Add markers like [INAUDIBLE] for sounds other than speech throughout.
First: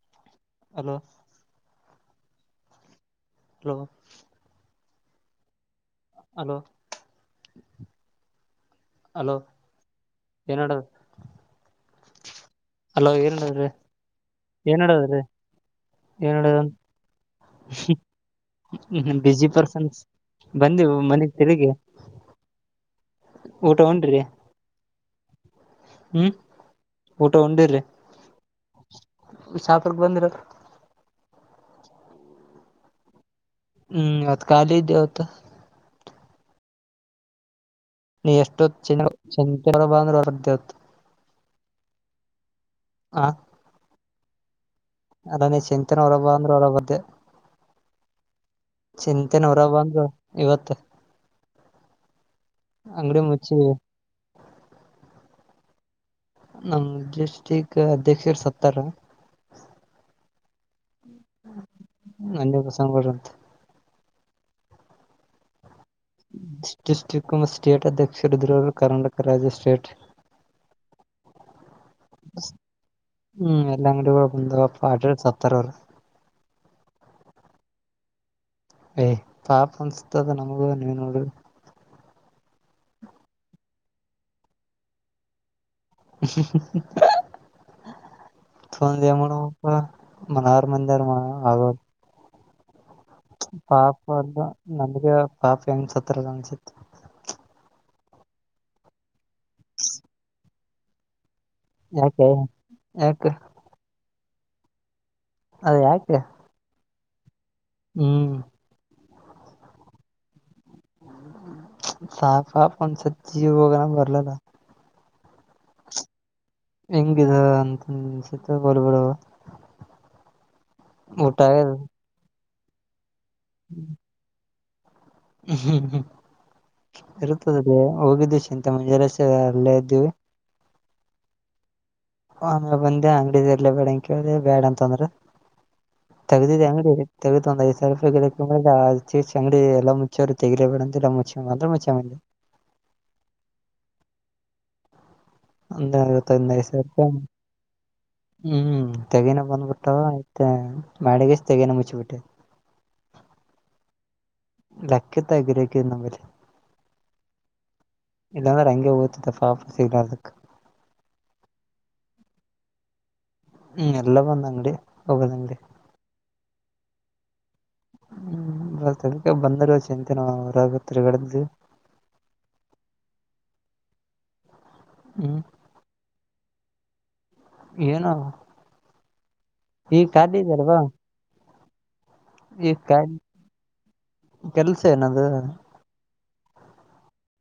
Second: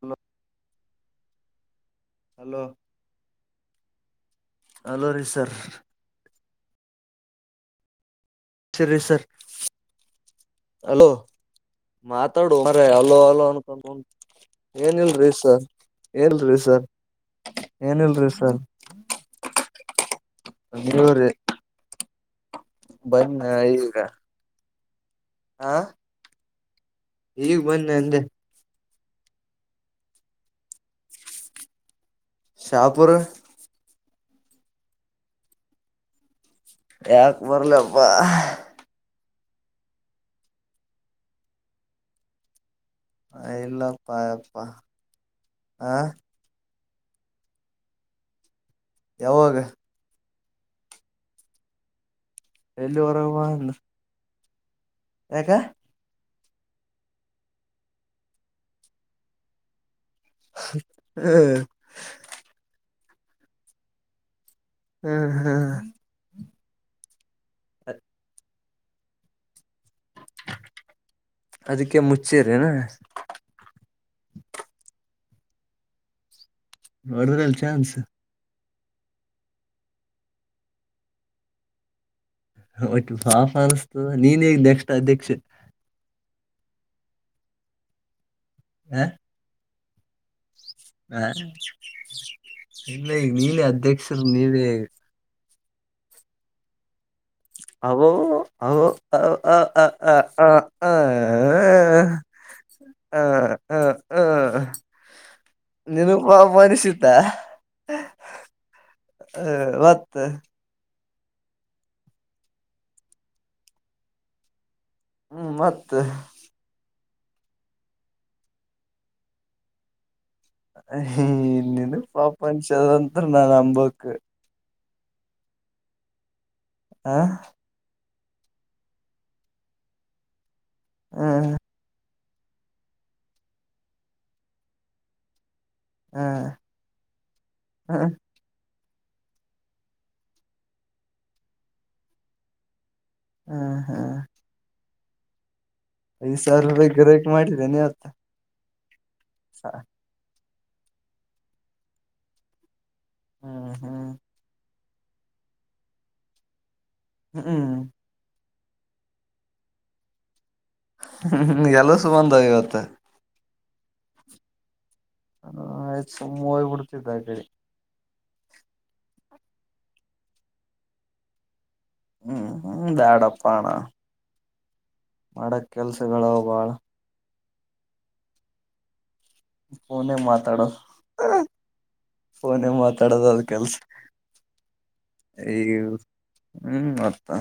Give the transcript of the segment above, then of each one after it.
ಹಲ hello hello hello hello ರೀ sir hello ಸರಿ ಸರ್ ಹಲೋ ಏನಡ ಹಲೋ ಮಾತಾಡುವ ಮಾರಾಯ ಹಲೋ ಹಲೋ ಅನ್ಕೊಂಡ ಕುಂತ ಏನ ಏನ್ಡದ್ರಿ ಇಲ್ರಿ ಸರ್ ಏನಲ್ರಿ ಸರ್ ಏನಿಲ್ರಿ ಸರ್ ಬಿಸಿ ಪರ್ಸನ್ಸ್ ಬಂದವು ಮನೆಗ್ ತಿರುಗಿ ಬನ್ನ ಊಟ ಈಗ ಉಂಡ್ರಿ ಆ ಹ್ಮ್ ಈಗ ಬನ್ನ ಅಂದೆ ಶಾಪುರಕ ಬಂದರ ಶಾಪುರ ಹ್ಮ್ ಇವತ್ತು ಕಾಲಿ ಇದ್ದೇವ ಇವತ್ತ. ಯಾಕ ಬರ್ಲಪ್ಪ. ನೀ ಎಷ್ಟೊತ್ ಚ ಚಿಂಟ್ಟರ ಅಂದ್ರೆ ವರದ್ದಿ ಆತು ಹಾ ಇಲ್ಲಪ್ಪಾಯಪ್ಪಾ ಅಲ್ಲ ನೀ ಚಿಂತನ ಹೊರಬ ಅಂದ್ರೂ ಹೊರಗ ಬರ್ದೆ ಚಿಂತೆನ ಯಾವಾಗ ಹೊರ ಬಂದು ಇವತ್ತ ಎಲ್ಲಿ ಹೊರಗ ಬಾ ಅನ್ನು ಯಾಕೆ ನಮ್ ಗೆಷ್ಟಟಿಕ್ ಅಧ್ಯಕ್ಷರು ಸತ್ತಾರ ಹ್ಮ್ ನಂದೆ ಪ್ರಸಂಗ ಬಂತೆ ಹ್ಮ್ ಹ್ಮ್ ಡಿಸ್ಟ್ರಿಕ್ ಕುಮಾರ್ ಸ್ಟೇಟ್ ಅಧ್ಯಕ್ಷರುದ್ರರು ಕರ್ನಾಟಕ ರಾಜ ಸ್ಟ್ರೇಟ್ ಅದಕ್ಕೆ ಮುಚ್ಚಿರಿನಾ ಹ್ಮ್ ಎಲ್ಲ ಅಂಗಡಿಗಳು ಬಂದವಪ್ಪ ಅಟ್ರ ಸತ್ತಾರ ಅವರು ಒಡ್ರಲ್ಲ ಚಾನ್ಸ್ ಏಯ್ ಪಾಪ ಅನ್ಸತದ ನಮಗ ನೀವ ನೋಡಿ ಯ್ತು ಬಾಫ ಅನಿಸ್ತದ ನೀನ್ಗ್ ನೆಕ್ಸ್ಟ್ ಅಧ್ಯಕ್ಷೆ ಹ [UNINTELLIGIBLE] ಮಂದರ ಹ ಆಗ ಇಲ್ಲ [UNINTELLIGIBLE] ಪಾಪ ಅಧ್ಯಕ್ಷರು ಅದು ನೀವೇ ನಮ್ಗೆ ಪಾಪ ಹೆಂಗ ಸತ್ತಲ್ಲ ಅನ್ಸತ್ತು [UNINTELLIGIBLE] ಯಾಕ ಯಾಕ ಹ ಹ ಹ್ಮ್ ಅದ ಯಾಕೆ ನಿನಪಾಮಾನಿಸಿತಾ ಹ್ಮ್ ಹ ಒತ್ತು ಸಾಫ ಪ ಸಜೀವ ಒಗ್ರಾಮ ಬರ್ಲಲ್ಲ ಹ ಮತ್ತು ಹೆಂಗಿದ ಅಂತನ್ಸತ್ತಗಲ್ಬಡ ನ್ನನ್ ಪಾಪ ಅನ್ಷದಂ ನಾ ಅಂಬಕ್ ಹ್ಮ್ ಹ್ಮ್ ಹ ಇರ್ತದದೆೇ ಹೋಗಿದ್ದು ಚಿಂತ ಮಂಜೆಷ್ಟ ಅಲ್ಲೇ ಇದ್ದೀವಿ ಹ್ಮ ಆಮೇಲೆ ಬಂದೆ ಅಂಗಡಡಿ ಎಲ್ಲ ಬ್ಯಾಡಂಗ ಕೇಳ್ದೆ ಬ್ಯಾಡ ಅಂತ ಅಂದ್ರ ಹ ತಗಿದಿದೆ ತಗಐ ಸ ಹ ರಪ ಅಂಗಡಿ ಎಲ್ಲ ಮುಚ್ಚೆವರು ತೆಗಲೇಡಂತ ಎಲ್ಲ ಮುಚ್ಚೆ ಅಂದ್ರೆ ಮುಚ್ಚೆ ಹಾ ಹಾ ಒಂದ್ ಐದು ಐವತ್ತೊಂದ್ ಸಾವಿರ ಐದ್ ರೂಪ ಗ ರೂಪಾಯಿ ಬ್ರಕ್ ಮಾಡಿದ್ದೇ ನೀವ ಹ್ಮ್ ತೆಗನ ಬಂದ್ಬಿಟ್ಟು ಆಯ್ತ ಮಾಡಿಗೆಷ್ಟ ತೆಗನ ಮುಚ್ಚಬಿಟ್ಟೆ ಹ್ಮ್ ಹ್ಮ್ ಲಕ್ಕ ತ ಆಗ್ರಿ ಇಂದ ಹ್ಮ್ ಹ್ಮ್ ಇಲ್ಲಾಂದ್ರೆ ಹಂಗೆ ದ್ತ ಪಾಪ ಸಿಗಲಾರದಕ್ ಹ್ಮ್ ಎಲ್ಲ ಸುಮಂಧ ಇವತ್ತ ಹ್ಮ್ ಎಲ್ಲ ಬಂದ್ ಅಂಗಡಿ ಹೋಗೋದ ಅಂಗಡಿ ಆಯ್ತು ಸುಮ್ಮ ಹೋಗ್ಬ ಬಿಡ್ತಿದ್ದ ಗಡಿ ಹ್ಮ್ ಬ ಬಂದ ಚಿಂತ ನರಗತ್ಗಡ್ದು ಹ್ಮ್ ಬೇಡಪ್ಪಣ ಹ್ಮ್ ಮಾಡ ಕೆಲ್ಸಗಳಾವ ಭಾಳ ಏನು ಈ ಫೋನೇ ಕಾದಿದಲ್ವಾ ಫೋನ ಮಾತಾಡೋದ ಅದು ಕೆಲ್ಸ ಕೆಲ್ಸ ಏನದು ಈ ಹ್ಮ್ ಮತಾ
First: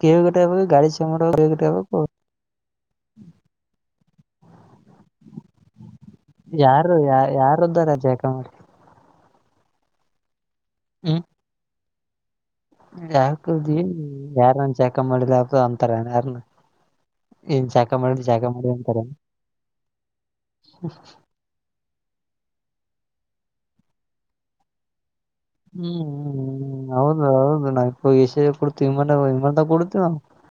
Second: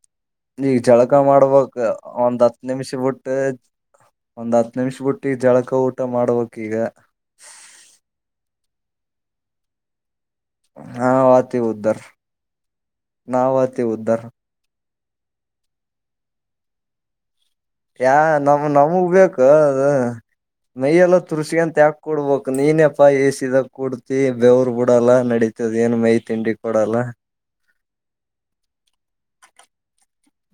ಕೆವ ಈಗ ಚಳಕ ಮಾಡ್ಬೇಕಕ್ ಒಂದ್ ಹತ್ತು ಹತ್ತು ನಿಮಿಷ ಬಿಟ್ಟ ಒಂದ್ ಹತ್ತು ನಿಮಿಷ ಬಿುಟ್ಟಿ ಜಳಕ ಊಟ ಮಾಡ. ಯಾರು ಯ ಯಾರ ಇದಗ್ಗ ರಜೆ ಹಾಕಮ್. ಹ್ಮ್ ನಾವ್ ಆತೀವಿ ಉದ್ದರ್. [UNINTELLIGIBLE] ಏನ್ ಜಾಕ ಯಾ ಮಾಡಿದ ಜಾಕ ನಮ ಮಾಡಿ ಅಂತಾರ ನಮಗ್ ಬೇಕೊ ಅದ್ ಮೈಯ ಎಲ್ಲ, ತುರ್ಸಗೆಂತ್ ಯಾಕ್ ಕೊಡ್ಬಬೇಕಕ್ ನೀನಪ್ಪಾ ಎಸಿದಾಗ ಕುಡ್ತಿ ಬೆೇವ್ರ ಬಿಡಲ್ಲಾ. ನಡತಿ [UNINTELLIGIBLE] ಏನ ಮೈ ತಿಂಡಿ ಕೊಡಲ್ಲ. [INAUDIBLE] ಎಸಿದಾಗ್ ಕುಡ್ತಿವಿ ವಿಮಾನನ್ದಗಾ ಕುಡ್ತಿವಿ.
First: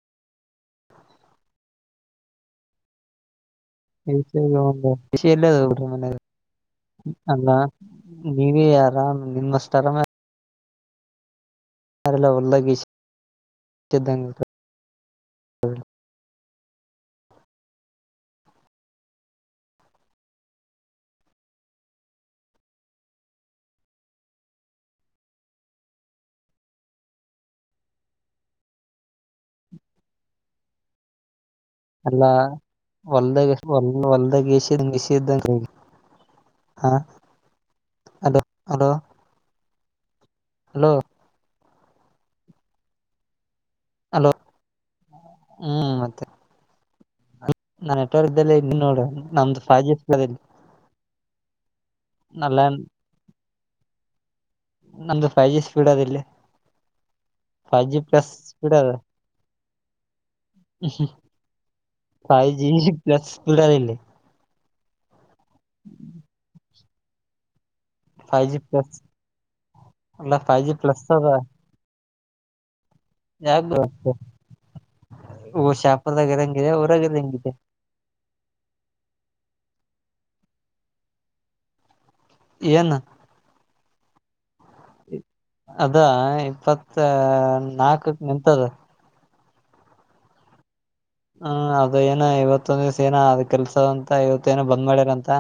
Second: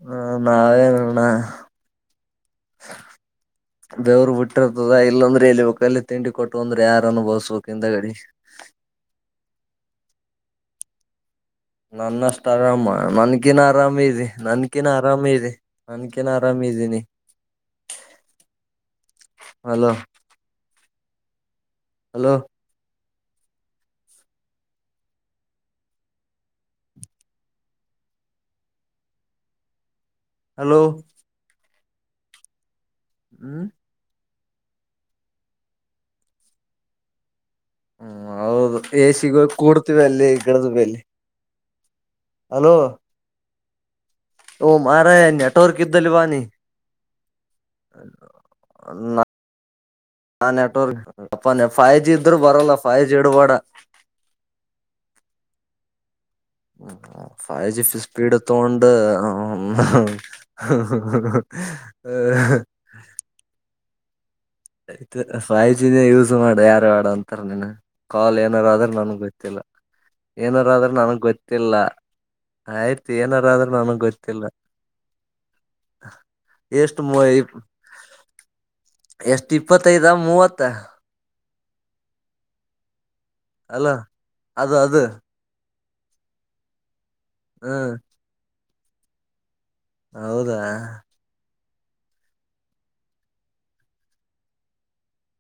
ಹ್ಮ ನಾವೇನಣ್ಣ. ದೇವ್ರರು ಏಷ್ಯಾಗ ಒಂದು ಬಿಟ್ಟಿರ್ತದ ಇಲ್ಲ ವಿಷಯಲ್ಲೇ ಅಂದ್ರೆ ಎಲ್ಲಿಬೇಕ ಬಿಡ್ರಿ ಅಲ್ಲಿ ಮನ್ಯಾಗ ತಿಂಡಿ ಕೊಟ್ಟು ಅಂದ್ರೆ ಯಾರು ಹಾರ್ಸ್ಬೆಕು ಹಿಂದ ಗಡಿಗಿ ನೀನೆ ಅರಾಮ್ ನಿನ್ನಷ್ಟ ಆರಂ. ನನ್ನ ಯಾರಲ್ಲ ಅಷ್ಟ್ ಹೊಲ್ದಾಗ ಆರಾಮ ಏಷ್ಯ ನನ್ಕಿನ್ ಆರಾಮ ಇದಿ. ಇದ್ದಂಗ ನನಕ್ಕಿಂನ್ ಆರಾಮ ಇದದಿ ನನ್ಕನ್ ಆರಾಮ ಇದೀನಿ. ಹಲೋ. ಹಲೋ, ಹಲೋ, ಅಲ್ಲ ಹೋಲ್ಡಾಗ್ ಹ್ಮ್ ಎಷ್ಟ್ ಎ ಹೊಲ್ದಾಗ ಎಸಿದಂಗ ಎಸಿದ್ದಂಗ ಹಾ ಹ್ಮ್ ಅಲೋ ಹೌದು ಅಲೋ ಎ ಸಿಗ ಕೂಡ್ತಿದಿ ಅಲ್ಲಿ ಗಿಡದ ಅಲೋ ಬಲ್ಲಿ ಹಲೋ ಅಲೋ ಓ ಮಾರಾಜ ನೆಟವರ್ಕ್ ಹ್ಮ್ ಕ್ದಲಿ ಮತ್ತೆ ಬಾನೀ. ನಾನ್ ನೆಟ್ವರ್ಕ್ ಇದ್ದಲ್ಲೇ ಇದ್ ನೋಡ ನಮ್ದು ಫೈವ್ ಜಿ ಯಾ ನೆಟ್ವರ್ಕ್, [UNINTELLIGIBLE] ಫೈವ್ ಜಿ ಇದ್ರ ಅಲ್ಲ ಬರಲ್ಲ ಫೈವ್ ಜಿ ಇಡ್ಬೇಡ. ನಮ್ದು ಫೈ ಜಿ ಸ್ಪೀಡ್ ಅದ ಇಲ್ಲಿ. ಹ್ಮ್ five G five plus speed ತೊಂಡ, ಅದ [INAUDIBLE] ಜಾಸ್ತಿ ಸ್ಪೀಡ್ ಆದ್ ಇಲ್ಲಿ. ಆಯ್ತ್ ಫೈಜೀನೆ ಯೂಸ್ ಮಾಡು ಯಾರ ಬೆಡ್ ಅಂತಾರ ನಿನಗ. ಕಾಲ್ ಫೈವ್ ಜಿ ಏನಾರ ಆದ್ರ ಪ್ಲಸ್ ನನ್ಗ್ ಗೊತ್ತಿಲ್ಲ. ಅಲ್ಲ ಫೈವ್ ಜಿ ಏನಾರಾದ್ರ ಪ್ಲಸ್ ನನ್ಗ್ ಅದ ಗೊತ್ತಿಲ್ಲ. ಆಯ್ತು ಏನಾರ ಆದ್ರೂ ಯಾಕ ನನ್ಗ್ ಗೊತ್ತಿಲ್ಲ. ಎಷ್ಟು [UNINTELLIGIBLE] ಎಷ್ಟ ಇಪ್ಪತ್ತೈದ, ಮೂವತ್ತ, ಏನ ಅಲ್ಲ ಅದು ಅದು. ಅದ ಇಪ್ಪತ್ ಹ್ಮ್ ನಾಲ್ಕಕ್ ನಿಂತದ. ಹೌದಾ, ಹ್ಮ ಅದ ಏನ ಇವತ್ತೊಂದ್ ದಿವ್ಸ ಏನ ಅದ ಕೆಲ್ಸ ಅಂತ ಇವತ್ತಏನೋ ಬಂದ್ ಮಾಡ್ಯಾರಂತ.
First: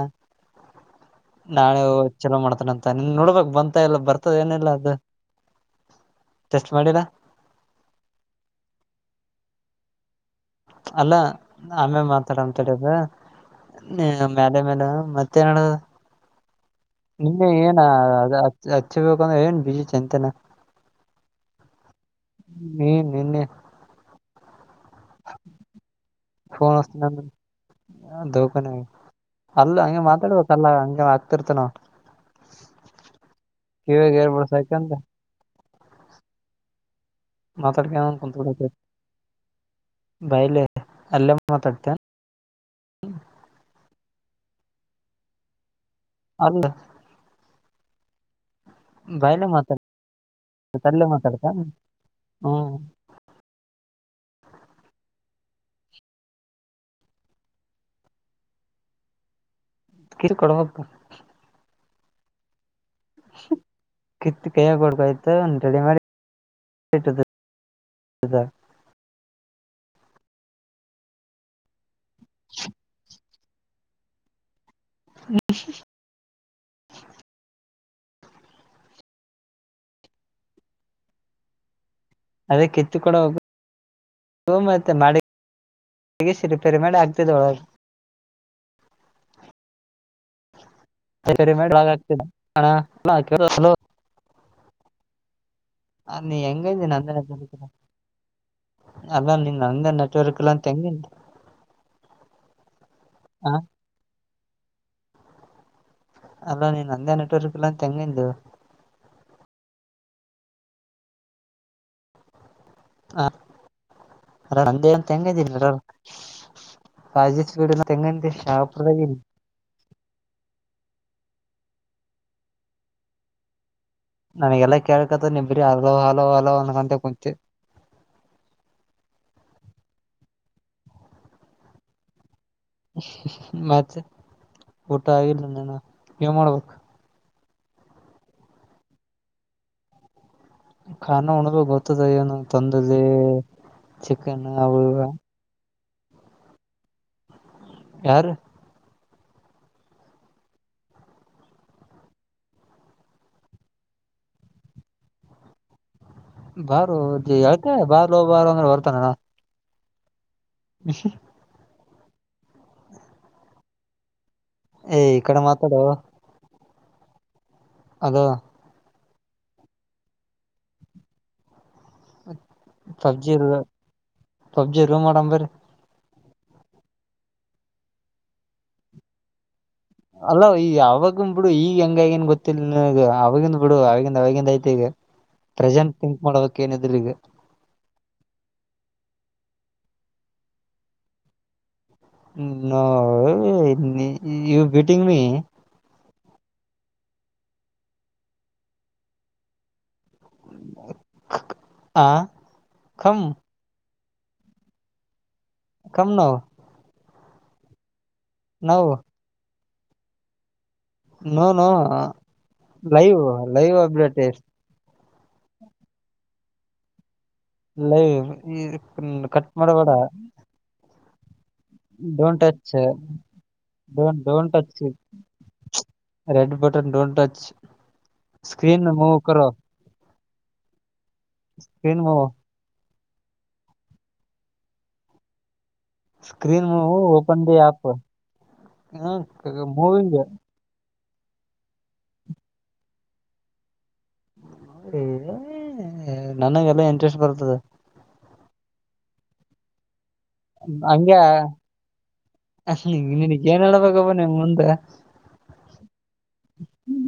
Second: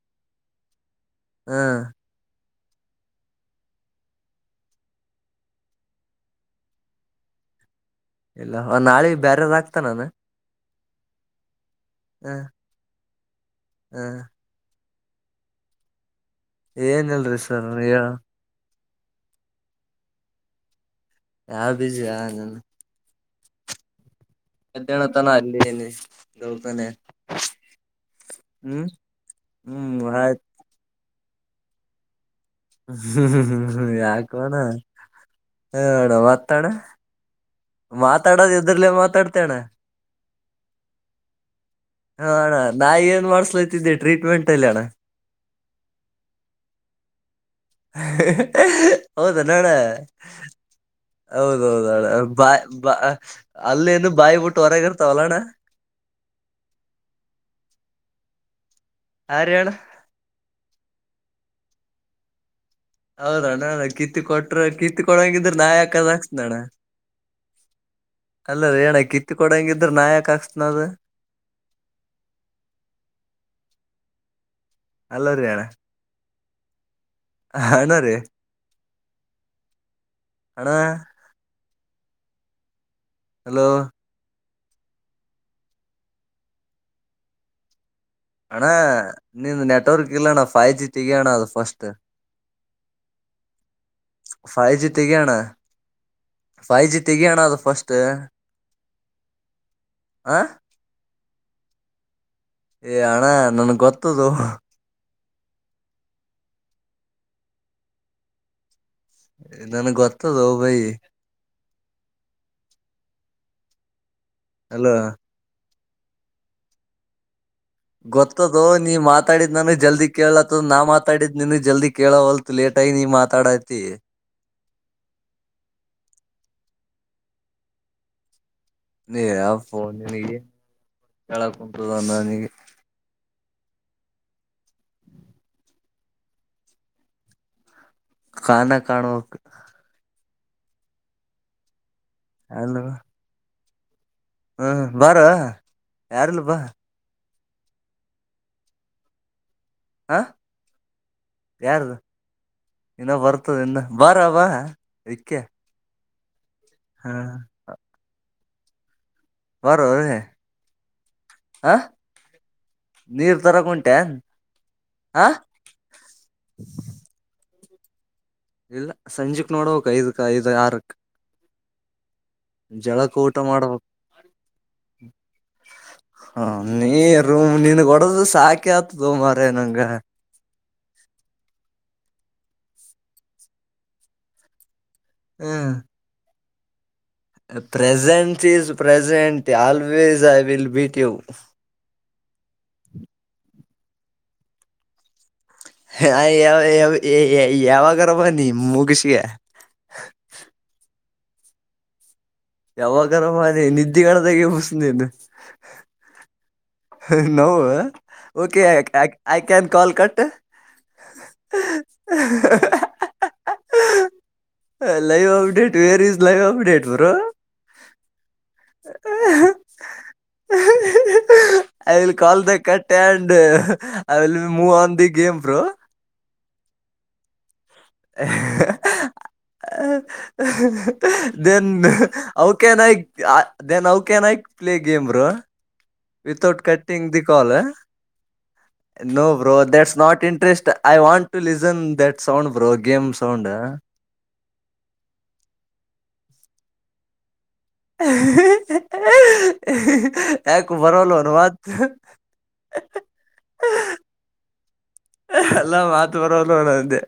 ಹ್ಮ್ ನಾಳೆ [UNINTELLIGIBLE] ಚಾಲೋ ಮಾಡ್ತಾರ್ ಅಂತ ನೀನ್ ನೋಡ್ಬೇಕ್ ಬಂತ ಇಲ್ಲ ಬರ್ತದ ಏನಿಲ್ಲ ಅದು ಟೆಸ್ಟ್ ಮಾಡಿಲ್ಲ. ಇಲ್ಲ ನಾಳೆ ಬೆರೆವರು [UNINTELLIGIBLE] ಅಲ್ಲ ಆಮೆಗ್ ಹ ಮಾತಾಡಂ ತಡಿ ಇಗ. ಹ [UNINTELLIGIBLE] ಏನಲ್ರಿ ನಿನ್ನೆ ಸರ್ ಏನ ಹೇಳ ಅದ ಹಚ್ಚಬೇಕಂದ್ರೆ ಏನ್ ಬಿಜಿ ಚಂತನ. ಯಾವ ಬಿಜಿ ಯಾ ನಿನ್. ನೀ ನಿನ್ನೆ. ಅಂತ ಹೇಳತಾನ ಅಲ್ಲೇ ಇಲ್ಲಿ ಹೋತನೆ. ದೂಖನ ಅಲ್ಲ ಹ್ಮ್ ಹಂಗೆ ಆಯ್ತು ಮಾತಾಡ್ಬೇಕ ಅಲ್ಲಾ ಹಂಗೆ ಆಗ್ತಿರ್ತ ನಾವ ಹ್ಮ್ ಯಾಕಣ ಏರ್ಬಡ್ಸ್ ಹಾಕ್ಯಂದ ಅಣ್ಣ ಒತ್ತಣ. ಮಾತಾಡ್ಕ್ಯಾಂದ್ ಕುತ್ಬಿಡದು ಮಾತಾಡ್ತೆ ಅಣ್ಣ ಬಾಯ್ಲಿ ಅಲ್ಲೇನ್ ಮಾತಾಡ್ತ್ಯ. ಹಾ ಅಣ್ಣ ನಾ ಏನ್ ಮಾಡ್ಸಲಿ ಅಂತಿದ್ದೆ ಟ್ರೀಟ್ಮೆಂಟ್ ಅಲ್ಲಿ ಅಣ್ಣಾ. ಅಂದ್ ಹಾ ಹಾ ಹೌದಾ ಬಾಯ್ಲೆ ನೋಡ ಮಾತಾಡ್ ಅಲ್ಲೇ ಮಾತಾಡ್ತ ಹೌದೌದ ಬ ಹ್ಮ್ ಬ - ಅಲ್ಲೇಏನು ಬಾಯಿ ಬಿಟ್ಟು ಹೊರಗೆ ಇರ್ತಾವಲ್ಲ ಅಣ್ಣ. ಯಾರ್ ಹೇಳು. ಕಿರ್ಕಡ ಹಬ್ಬ ಹೌದಣ್ಣ ಕಿತ್ತಿ ಕಿತ್ತು ಕೊಟ್ರ ಕೈಯಾಗ ಕಿತ್ತ್ ಕೊಡ್ಬೇಕಾಯ್ತು ಕೊಡಂಗಿದ್ರ ನಾ ರೆಡಿ ಮಾಡಿ ಯಾಕಅದ ಹಾಕ್ಸನಣ್ಣ. ಇಟ್ಟಿದ್ದ ಅಲ್ಲ ಲೇ ಅಣ್ಣ ಕಿತ್ತ ಕೊಡಂಗಿದ್ರ ನಾ ಯಕ್ ಹಾಕ್ಸ್ನ್ಅದು. [INAUDIBLE] ಅಲ್ಲರಿ ಹಣ ಹಣ್ಣ ರೀ ಅಣ್ಣ ಅದೇ ಕಿತ್ತು ಕೊಡ ಹೋಗ್ ಹಲೋ ಹ ಮತ್ತೆ ಮಾಡಿ ರಿಪೇರಿ ಮಾಡಿ ಆಗ್ತದ ಒಳಗೆ. ಅಣ್ಣ ನಿನ್ ನೆಟ್ವರ್ಕ್ ಇಲ್ಲಣ್ಣ ಫೈವ್ ಜಿ. ತೆಗಿ ಅಣ್ಣ ಅದು ಫಸ್ಟ್ [UNINTELLIGIBLE] ಫೈವ್ ಜಿ ತೆಗ್ಯಣ. ನೀ ಎಗ್ಂದಿ ನಂದೆ ಫಸ್ಟ್ ಅದ ನಂದ ಆ ನೆಟ್ವರ್ಕ್ ಇಲ್ಲ ತೆಂಗಿ ಏ ಅಣ್ಣ ನನ್ಗ ಗೊತ್ತದು. ಅಲ್ಲೋ ನೀನ್ ನಂದೇ ನಟವರ್ಕ್ ಇಲ್ಲ ಅಂತ ಹೆಂಗ್ ಅಂದು. ನನ್ಗ ಗೊತ್ತದ ಭೈ. ಹ ಅಲ್ಲಣ್ಣ ನಂದೆ ಅಲೋ ಅಂತ ಹೆಂಗ್ ಹೇಳ್ದೆ ನೀನು [UNINTELLIGIBLE] ಗೊತ್ತದೊ ನೀ ಮಾತಾಡಿದ್ ನಾನಗ್ ಜಲ್ದಿ ಕೇಳದು ನಾ ಮಾತಾಡಿದ್ ನಿನಗ್ ಜಲ್ದಿ ಕೇಳವಲ್ದು ಹೊಲ್ತ್ ಲೇಟ್ ಆಗಿ ನೀ ಮಾತಾಡತಿ. ನನಿಗೆಲ್ಲಾ ಕೇಳ್ಕತ್ ನಿ ಬರಿ ಹಲೋ ಹಲೋ ಹಲೋ ಅನ್ನ ಕುಂತಿ. ನೀರಾ ಫೋನ್ನಿಗೆ ಹೇಳಕ್ ಕುಂತಾದ ಅನ್ನನಿಗೆ. ಮತ್ತೆ ಊಟ ಆಗಿಲ್ಲನ್ನ ಏನ್ ಮಾಡ್ಬೇಕು. ಕಾನ ಕಾಣ್ಬೇಕು. ಕಣ ಉಣಬೇಕ್ ಗೊತ್ತದ ಏನ ತಂದ್ ಅಲ್ ಇಲ್ಲಿ. ಹ್ಮ್ ಬಾರೋ ಯಾರಿಲ್ಲ ಬಾ. ಯಾರು ಹಾ ಯಾರದು ಇನ್ನ ಬರ್ತದ ಇನ್ನ ಬಾರವಾ ಇಕ್ಕೆ ಬಾರೊ ಹ ಹೆಳ್ಕ ಬಾರೊ ಬಾರೊ ಅಂದ್ರೆ ಬರ್ತಾನಣ. ಬರೊ ಎ ಹಾ ಹಾ ಹ ನೀರ್ ತರಕ್ ಹೊಂಟಿ. ಏ ಇ ಕಡೆ ಮಾತಾಡು ಅದು ಇಲ್ಲ ಸಂಜೆಕ್ ನೋಡಕ್ ಐದ ಐದ್ ಆರಕ್ ಜಳಕ್ಕೆ ಪಬ್ಜಿ ಊಟ ಮಾಡಬೇಕ ಪಬ್ಜಿ ರೂಮ್ ಮಾಡಂಬರಿ ಹ ನೀ ರೂಮ್ ನಿನ್ ಹೊಡದು ಸಾಕಿ ಆತದ ಮಾರಾಯ ನಂಗ ಅಲ್ಲ ಈಗ ಅವವಾಗಿನ್ ಬಿಡು ಈಗ ಹೆಂಗಗೇನ್ ಗೊತ್ತಿಲ್ಲಗ ಅವವಾಗಿಂದ ಬಿಡು ಅವವಾಗಿಂದ ಅವವಾಗಿಂದ ಐತಿ ಈಗ ಹ್ಮ್ ಪ್ರೆಸೆಂಟ್ ಥಿಂಕ್ ಮಾಡದಿಕ್ಕೆ ಏನಿದ್ರ ಇದೆ present is present always I will beat you now you beating me ಯ ಯ ಯ ಯಾವಗ ಬಾ ನೀ ಮುಗಿಸಿಗೆ ಆ ಕಮ್ ಯಾವಾಗರ ಮನೆ ನಿದ್ದೆ ಕದಾಗ ಬಸ ನೀನು come on no okay now I can call cut no no live live update ಇರ್ live update where is live update ಬರೋ ಲ್ಲೈ ಈ ಕಟ್ ಮಾಡಬಡ I will don't call the touch cut and I will don't move touch on the game bro red button ಡೋಟ್ touch ಹ ಹ ಮೂ ಕೋ [UNINTELLIGIBLE] then screen move how can I then ಔ can I play game ರ without screen move cutting the open call app no bro that's moving not interest I want to listen that sound bro game sound ನನಗೆ ಎಲ್ಲ interest ಬರ್ತದೆ ಹ [INAUDIBLE] ಹಂಗಿನಗ್ ಏನ್ ಹೇಳ್ಬೇಕಪ್ಪ ನಿಮ್ ಮುಂದೆ ಎಲ್ಲ ಮಾತು ಬರಲ್ವನು ಅಂದೆ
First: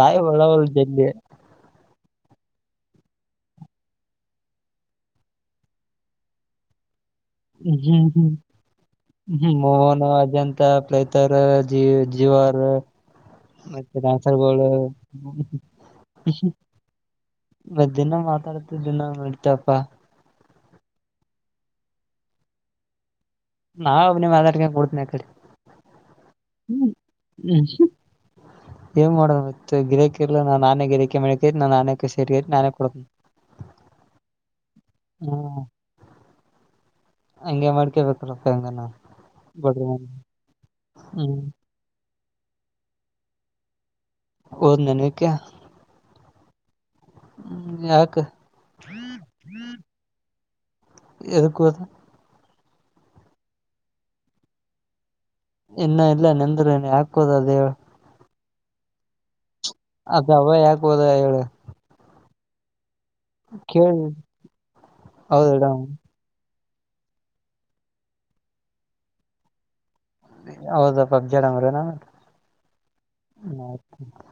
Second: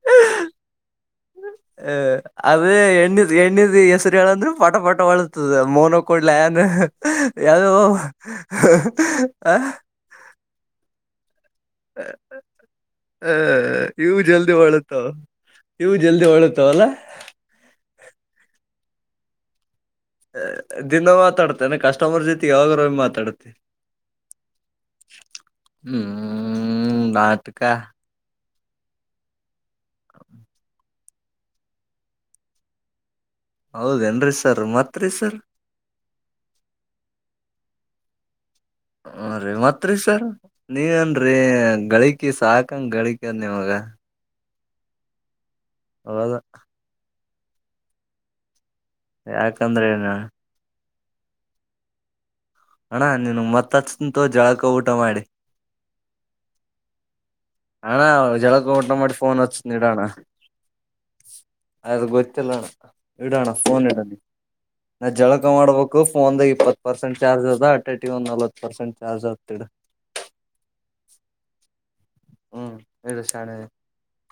ಭಾಯ ವಳಾವಲು ಜದೆ ಅ ಅದೇ ಎಣ್ಣ ಎಣ್ಣಿದ ಹೆಸರುಂದ್ರರು ಪಟ ಪಟ ಅಳತದ ಮೋನ ಕೊಡ್ಲ ನ್ ಯಾವ್ದೋ ಆ ನಜಂತ ಪಲೈತರ ಜ ಜೀವ ಮತ್ತ್ತೆ ಇವು ಬಾನ್ಸ ಜಲ್ದಿ ರ್ಬೋಳ ಹೊಳತಾವ ಇವು ಜಲ್ದಿ ಹೊಳತಾವಲ್ಲ ಮ ದಿನ ಮಾತಾಡ್ತ ದಿನ ಮಾಡ್ತಪ್ಪಾ ದಿನ ಮಾತಾಡುತ್ತೆ ಅಂದ ಕಸ್ಟಮರ್ ಜೊತೆ ಯಾವಾಗರೂ ಮಾತಾಡುತ್ತೆ ನಾವ ಒಬ್ಬನೇ ಮಾತಾಡ್ತಾ ಅಂತ ಕೊಡ್ತನ ಕಡೆ ಹ್ಮ ಹ್ಮ್ ನಾಟಕ ಹ ಏ್ ಮಾಡೋ್ ಮತ್ತ ಗಿರಿಕಿರ್ಲ್ಲ ನಾನ್ ನಾನೇ ಗಿರಿಕೆ ಮಿಕೈ ನನ್ ನಾನಕ ಸೇಕರಿ ನಾನೇ ಕೊಡ ಹೌದೇಏನ್ರೀ ಸರ್ ಮತ್ರಿ ಸರ್ ಹ್ಮ್ ಹಂಗೆ ಮಾಡ್ಕೇಬೇಕ್ರಪ್ಪ ಹೆಂಗ ನ ಹ ರೀ ಮತ್ ಸರ್ ನೀವೇನ್ರೀ ಹ್ಮ್ ಗಳಿಕಿ ಸಾಕಂಗ ಗಳಿಕ ಅದ ನಿವಾಗ ಹಓದ್ ನನ್ವಕ್ಕೆ ಹೋದ ಹ್ಮ ಯಾಕ ಯಾಕಂದ್ರೆ ಏನು ಹೇಳ್ ಎದುಕ್ಕೂದ ಅಣ್ಣ ನೀನು ಮತ್ತತ್ಚ್ಂತು ಜಳಕ ಊಟ ಮಾಡಿ. ಇನ್ನ ಇಲ್ಲ ನಿಂದ್ರೇ ಹಾಕೋುದ ದೇ ಹಣ್ಣ ಜಳ ಕೋ ಊಟ ಮಾಡಿಫೋನ್ ಹಚ್ ಅದ ಅವ ಯಾಕ ಹೋದ ಹೇಳ ಅ ಗೊತ್ತಿಲ್ಲಣ್ಣ ಇಡೋಣ ಫೋನ್ ಕೇಳಿ ಇಡೋಣ ನಾ ಜಳಕ ಹೌದಡ ಮಾಡ್ಬೇಕು. ಫೋನ್ಗ ಇಪ್ಪತ್ತು ಪರ್ಸೆಂಟ್ ಚಾರ್ಜ್ ಅದ ನಲವತ್ತು ಪರ್ಸೆಂಟ್ ಚಾರ್ಜ್ ಇಡು ಹೌದಾ ಪಬ್ಜಿಡಂಗ್ರ ನ ಹ್ಮ್ ಹೇಳು ಶಾಣೆ. [INAUDIBLE]